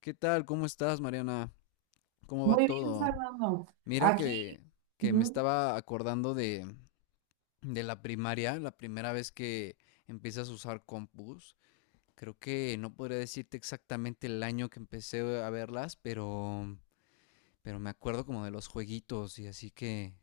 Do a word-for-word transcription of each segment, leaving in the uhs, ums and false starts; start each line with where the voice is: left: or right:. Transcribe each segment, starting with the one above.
left: ¿Qué tal? ¿Cómo estás, Mariana? ¿Cómo va
right: Muy bien,
left: todo?
right: Fernando.
left: Mira
right: Aquí,
left: que, que me
right: ujú,
left: estaba acordando de, de la primaria, la primera vez que empiezas a usar compus. Creo que no podría decirte exactamente el año que empecé a verlas, pero, pero me acuerdo como de los jueguitos y así que,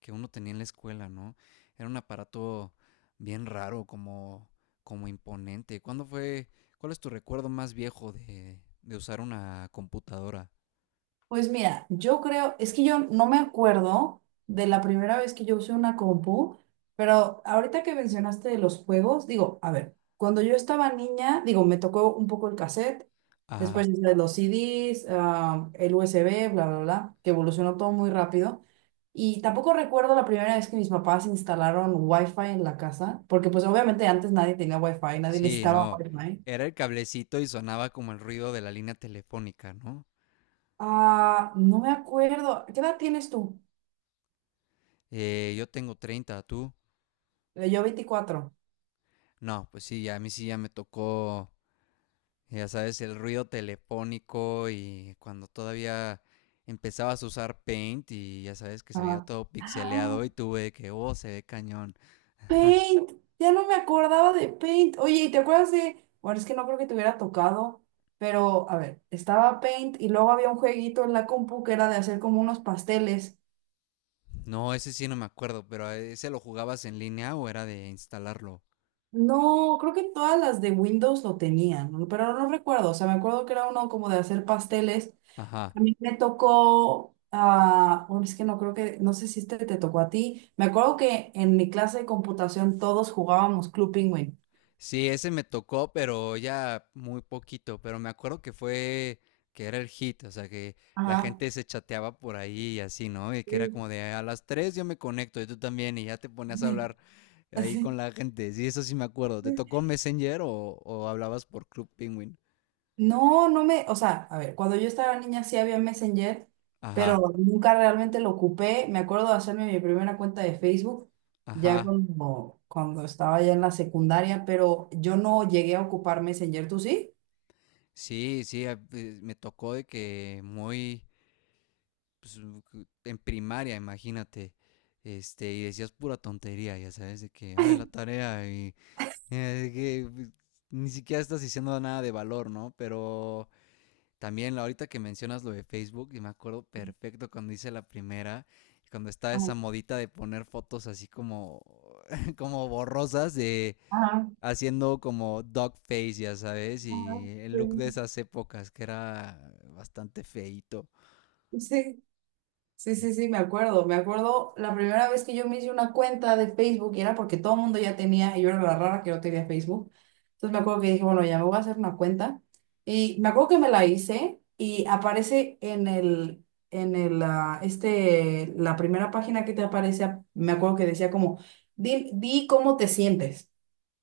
left: que uno tenía en la escuela, ¿no? Era un aparato bien raro, como, como imponente. ¿Cuándo fue? ¿Cuál es tu recuerdo más viejo de, de usar una computadora?
right: pues mira, yo creo, es que yo no me acuerdo de la primera vez que yo usé una compu, pero ahorita que mencionaste de los juegos, digo, a ver, cuando yo estaba niña, digo, me tocó un poco el cassette,
left: Ah,
right: después ya sabes, los C Ds, ah, el U S B, bla, bla, bla, que evolucionó todo muy rápido. Y tampoco recuerdo la primera vez que mis papás instalaron Wi-Fi en la casa, porque pues obviamente antes nadie tenía Wi-Fi, nadie
left: sí,
right: necesitaba
left: no.
right: Wi-Fi.
left: Era el cablecito y sonaba como el ruido de la línea telefónica, ¿no?
right: Ah, no me acuerdo. ¿Qué edad tienes tú?
left: Eh, yo tengo treinta, ¿tú?
right: Eh, Yo veinticuatro.
left: No, pues sí, a mí sí ya me tocó, ya sabes, el ruido telefónico y cuando todavía empezabas a usar Paint y ya sabes que se veía
right: Ajá.
left: todo
right: Ah,
left: pixeleado y tuve que, oh, se ve cañón.
right: Paint, ya no me acordaba de Paint. Oye, ¿y te acuerdas de...? Bueno, es que no creo que te hubiera tocado, pero a ver, estaba Paint y luego había un jueguito en la compu que era de hacer como unos pasteles.
left: No, ese sí no me acuerdo, pero eh, ¿ese lo jugabas en línea o era de instalarlo?
right: No, creo que todas las de Windows lo tenían, ¿no? Pero no recuerdo, o sea, me acuerdo que era uno como de hacer pasteles.
left: Ajá.
right: A mí me tocó, ah, bueno, es que no creo que, no sé si este te tocó a ti. Me acuerdo que en mi clase de computación todos jugábamos Club Penguin.
left: Sí, ese me tocó, pero ya muy poquito, pero me acuerdo que fue, que era el hit, o sea, que la
right: Ajá.
left: gente se chateaba por ahí y así, ¿no? Y que era
right: Sí.
left: como de, a las tres yo me conecto y tú también, y ya te ponías a hablar ahí con
right: Así.
left: la gente. Sí, eso sí me acuerdo. ¿Te tocó Messenger o, o hablabas por Club Penguin?
right: No, no me, o sea, a ver, cuando yo estaba niña sí había Messenger, pero
left: Ajá,
right: nunca realmente lo ocupé. Me acuerdo de hacerme mi primera cuenta de Facebook ya
left: ajá.
right: cuando, cuando estaba ya en la secundaria, pero yo no llegué a ocupar Messenger, ¿tú sí?
left: Sí, sí, a- eh, me tocó de que muy, pues, u- cu- en primaria, imagínate, este, y decías pura tontería, ya sabes, de que, ay, la tarea. Eh, que pues, Ni siquiera estás diciendo nada de valor, ¿no? Pero también ahorita que mencionas lo de Facebook, y me acuerdo perfecto cuando hice la primera, cuando estaba
right: Ajá,
left: esa modita de poner fotos así como como borrosas, de
right: ajá,
left: haciendo como dog face, ya sabes, y el look de
right: sí.
left: esas épocas que era bastante feito.
right: Sí, sí, sí, sí, me acuerdo. Me acuerdo la primera vez que yo me hice una cuenta de Facebook y era porque todo el mundo ya tenía, y yo era la rara que no tenía Facebook. Entonces me acuerdo que dije, bueno, ya me voy a hacer una cuenta. Y me acuerdo que me la hice y aparece en el, en el, ah, este, la primera página que te aparece, me acuerdo que decía como, di, di cómo te sientes.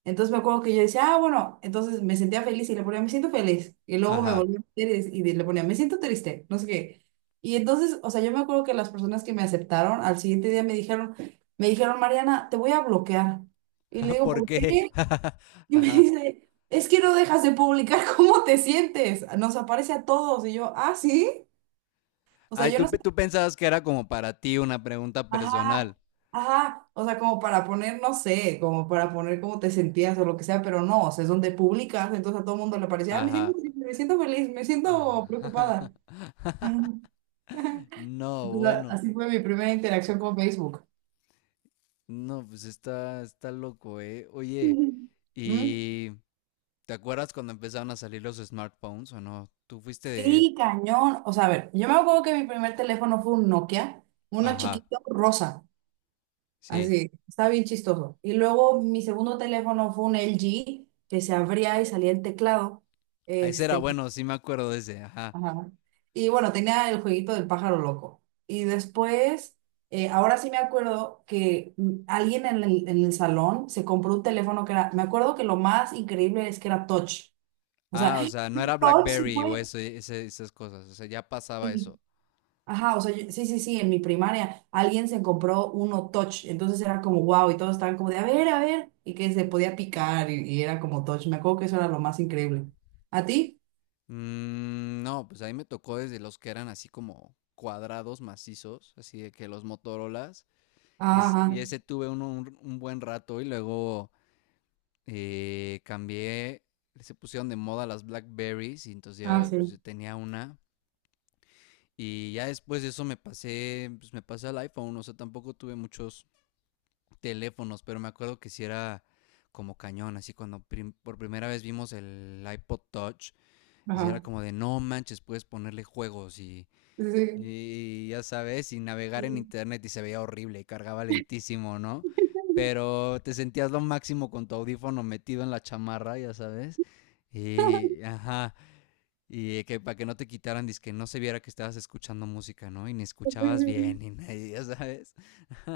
right: Entonces me acuerdo que yo decía, ah, bueno, entonces me sentía feliz y le ponía, me siento feliz. Y luego me
left: Ajá,
right: volví a meter y, y le ponía, me siento triste, no sé qué. Y entonces, o sea, yo me acuerdo que las personas que me aceptaron al siguiente día me dijeron, me dijeron, Mariana, te voy a bloquear. Y le digo,
left: ¿por
right: ¿por
left: qué?
right: qué? Y me
left: Ajá.
right: dice, es que no dejas de publicar cómo te sientes. Nos aparece a todos. Y yo, ah, sí. O sea,
left: Ay,
right: yo no.
left: tú, pe- tú pensabas que era como para ti una pregunta
right: Ajá,
left: personal.
right: ajá, o sea, como para poner, no sé, como para poner cómo te sentías o lo que sea, pero no, o sea, es donde publicas, entonces a todo el mundo le parecía, ah, me siento
left: Ajá.
right: triste, me siento feliz, me siento preocupada. Ajá.
left: No,
right: Entonces, a-
left: bueno,
right: así fue mi primera interacción con Facebook.
left: no, pues está, está loco, ¿eh? Oye,
right: Ujú. ¿Mm?
left: ¿y te acuerdas cuando empezaron a salir los smartphones o no? Tú fuiste de ese.
right: Sí, cañón. O sea, a ver, yo me acuerdo que mi primer teléfono fue un Nokia, uno
left: Ajá,
right: chiquito rosa,
left: sí.
right: así, estaba bien chistoso. Y luego mi segundo teléfono fue un L G que se abría y salía el teclado.
left: Ah, ese era
right: Este,
left: bueno, sí me acuerdo de ese, ajá.
right: ajá. Y bueno, tenía el jueguito del pájaro loco. Y después, eh, ahora sí me acuerdo que mm, alguien en el, en el salón se compró un teléfono que era, me acuerdo que lo más increíble es que era touch. O sea,
left: Ah, o sea, no era
right: touch se
left: BlackBerry o
right: puede.
left: eso, e, ese- esas cosas, o sea, ya pasaba
right: Sí.
left: eso.
right: Ajá, o sea, yo- sí, sí, sí, en mi primaria alguien se compró uno touch. Entonces era como wow y todos estaban como de, a ver, a ver, y que se podía picar y, y era como touch. Me acuerdo que eso era lo más increíble. ¿A ti?
left: Mm, no, pues ahí me tocó desde los que eran así como cuadrados macizos, así de que los Motorolas, y, es-
right: Ah,
left: y
right: sí.
left: ese tuve uno un un buen rato y luego... eh, cambié, se pusieron de moda las Blackberries y entonces
right: Ajá, ah,
left: yo, pues,
right: sí.
left: yo tenía una. Y ya después de eso me pasé, pues me pasé al iPhone, o sea, tampoco tuve muchos teléfonos, pero me acuerdo que si era como cañón, así cuando prim- por primera vez vimos el iPod Touch, así era
right: Ajá.
left: como de no manches, puedes ponerle juegos y y ya sabes, sin navegar en
right: Sí.
left: internet y se veía horrible y cargaba lentísimo, ¿no? Pero te sentías lo máximo con tu audífono metido en la chamarra, ya sabes. Y, ajá, y que para que no te quitaran, dizque no se viera que estabas escuchando música, ¿no? Y ni escuchabas bien, ni nadie, ya sabes.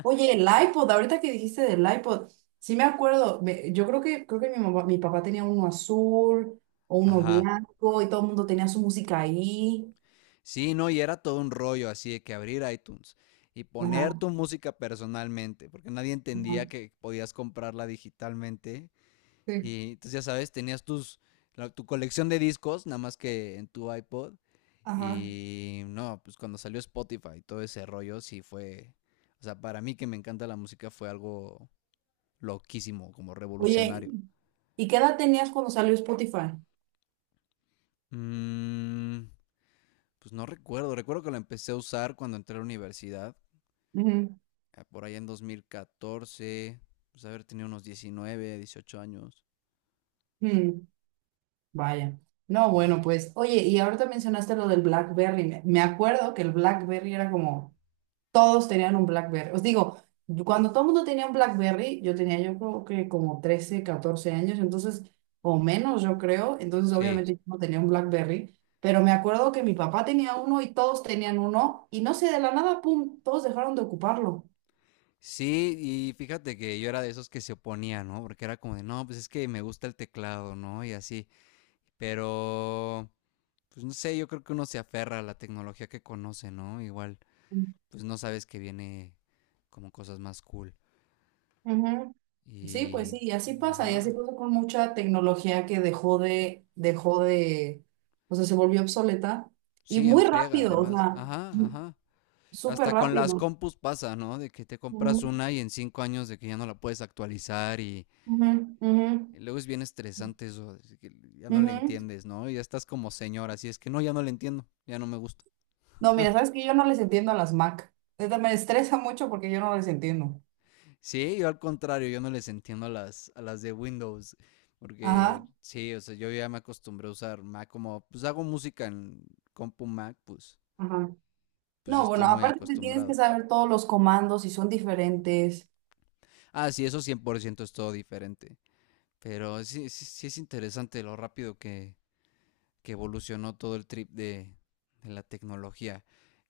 right: Oye, el iPod, ahorita que dijiste del iPod, sí me acuerdo, me- yo creo que, creo que mi mamá- mi papá tenía uno azul o uno
left: Ajá.
right: blanco y todo el mundo tenía su música ahí.
left: Sí, no, y era todo un rollo así de que abrir iTunes y
right: Ajá,
left: poner tu música personalmente, porque nadie entendía
right: ajá,
left: que podías comprarla digitalmente.
right: sí,
left: Y entonces, ya sabes, tenías tus, la- tu colección de discos, nada más que en tu iPod.
right: ajá.
left: Y no, pues cuando salió Spotify y todo ese rollo, sí fue. O sea, para mí que me encanta la música fue algo loquísimo, como
right: Oye,
left: revolucionario.
right: ¿y qué edad tenías cuando salió Spotify?
left: Mm, pues no recuerdo. Recuerdo que lo empecé a usar cuando entré a la universidad,
right: Ujú,
left: eh, por allá en dos mil catorce. Pues haber tenido unos diecinueve dieciocho años.
right: mm, vaya. No,
left: Sí, sí,
right: bueno,
left: sí.
right: pues, oye, y ahorita mencionaste lo del BlackBerry. Me, me acuerdo que el BlackBerry era como, todos tenían un BlackBerry. Os digo, yo- cuando todo el mundo tenía un BlackBerry, yo tenía yo creo que como trece, catorce años, entonces, o menos yo creo, entonces
left: Sí,
right: obviamente yo no tenía un BlackBerry, pero me acuerdo que mi papá tenía uno y todos tenían uno, y no sé, de la nada, pum, todos dejaron de ocuparlo.
left: sí, y fíjate que yo era de esos que se oponía, ¿no? Porque era como de, no, pues es que me gusta el teclado, ¿no? Y así. Pero pues no sé, yo creo que uno se aferra a la tecnología que conoce, ¿no? Igual, pues no sabes que viene como cosas más cool.
right: Ujú. Sí, pues
left: Y,
right: sí, y así
left: y
right: pasa, y así
left: ajá.
right: pasa con mucha tecnología que dejó de, dejó de, o sea, se volvió obsoleta y
left: Sí,
right: muy
left: enfriega,
right: rápido, o
left: además.
right: sea,
left: Ajá, ajá.
right: súper
left: Hasta con las
right: rápido.
left: compus pasa, ¿no? De que te compras
right: Ujú.
left: una y en cinco años de que ya no la puedes actualizar,
right: Ujú, ujú,
left: luego es bien estresante eso, que ya no le
right: ujú.
left: entiendes, ¿no? Ya estás como señora, así es que no, ya no le entiendo, ya no me gusta.
right: No, mira, sabes que yo no les entiendo a las Mac. Neta, me estresa mucho porque yo no les entiendo.
left: Sí, yo al contrario, yo no les entiendo a las, a las de Windows, porque
right: Ajá,
left: sí, o sea, yo ya me acostumbré a usar Mac como, pues hago música en compu Mac, pues,
right: ajá.
left: pues
right: No,
left: estoy
right: bueno,
left: muy
right: aparte te tienes que
left: acostumbrado.
right: saber todos los comandos y son diferentes.
left: Ah, sí, eso cien por ciento es todo diferente, pero sí, sí, sí es interesante lo rápido que, que evolucionó todo el trip de, de la tecnología.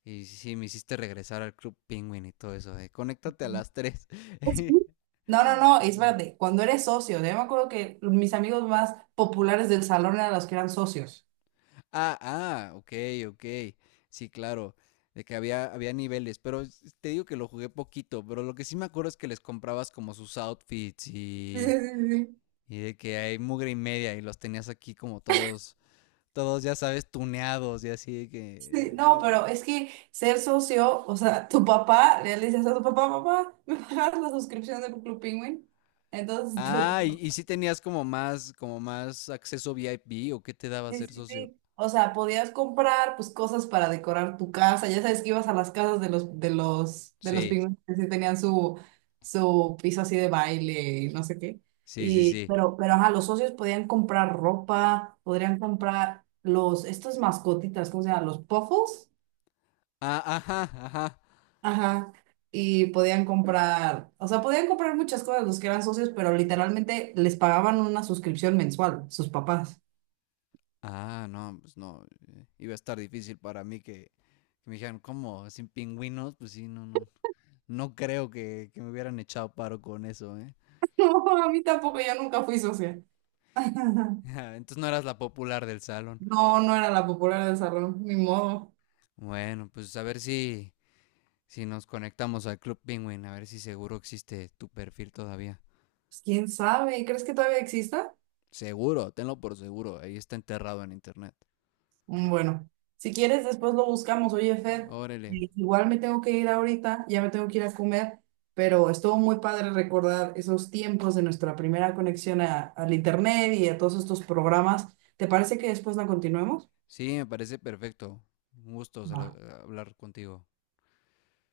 left: Y sí, me hiciste regresar al Club Penguin y todo eso, de conéctate a las tres.
right: Pues sí. No, no, no, es espérate, cuando eres socio, yo me acuerdo que mis amigos más populares del salón eran los que eran socios.
left: Ah, ah, ok, ok. Sí, claro, de que había, había niveles, pero s- te digo que lo jugué poquito, pero lo que sí me acuerdo es que les comprabas como sus outfits
right: Sí,
left: y,
right: sí, sí.
left: y de que hay mugre y media y los tenías aquí como todos, todos ya sabes, tuneados y así, de que
right: Sí, no, pero
left: eh,
right: es que ser socio, o sea, tu papá, le dices a tu papá, papá, ¿me pagas la suscripción de Club Penguin? Entonces,
left: ah, y,
right: tu,
left: y si tenías como más, como más acceso V I P o qué te daba
right: sí,
left: ser
right: sí,
left: socio.
right: sí. O sea, podías comprar pues cosas para decorar tu casa. Ya sabes que ibas a las casas de los de los de los
left: Sí,
right: pigmeos que sí tenían su su piso así de baile y no sé qué.
left: sí, sí,
right: Y
left: sí.
right: pero pero ajá, los socios podían comprar ropa, podrían comprar los estas mascotitas, ¿cómo se llaman? Los puffles.
left: Ah, ajá, ajá.
right: Ajá. Y podían comprar, o sea, podían comprar muchas cosas los que eran socios, pero literalmente les pagaban una suscripción mensual, sus papás.
left: Ah, no, pues no. eh, Iba a estar difícil para mí que, que me dijeran, ¿cómo? ¿Sin pingüinos? Pues sí, no, no. No creo que, que me hubieran echado paro con eso, ¿eh?
right: No, a mí tampoco, yo nunca fui socia.
left: Entonces no eras la popular del salón.
right: No, no era la popular del salón, ni modo.
left: Bueno, pues a ver si, si nos conectamos al Club Penguin, a ver si seguro existe tu perfil todavía.
right: Pues quién sabe, ¿crees que todavía exista?
left: Seguro, tenlo por seguro, ahí está enterrado en internet.
right: Mm, bueno, si quieres, después lo buscamos. Oye, Fer,
left: Órale.
right: eh, igual me tengo que ir ahorita, ya me tengo que ir a comer, pero estuvo muy padre recordar esos tiempos de nuestra primera conexión a- al internet y a todos estos programas. ¿Te parece que después la continuemos?
left: Sí, me parece perfecto. Un gusto
right: Va.
left: salo- eh, hablar contigo.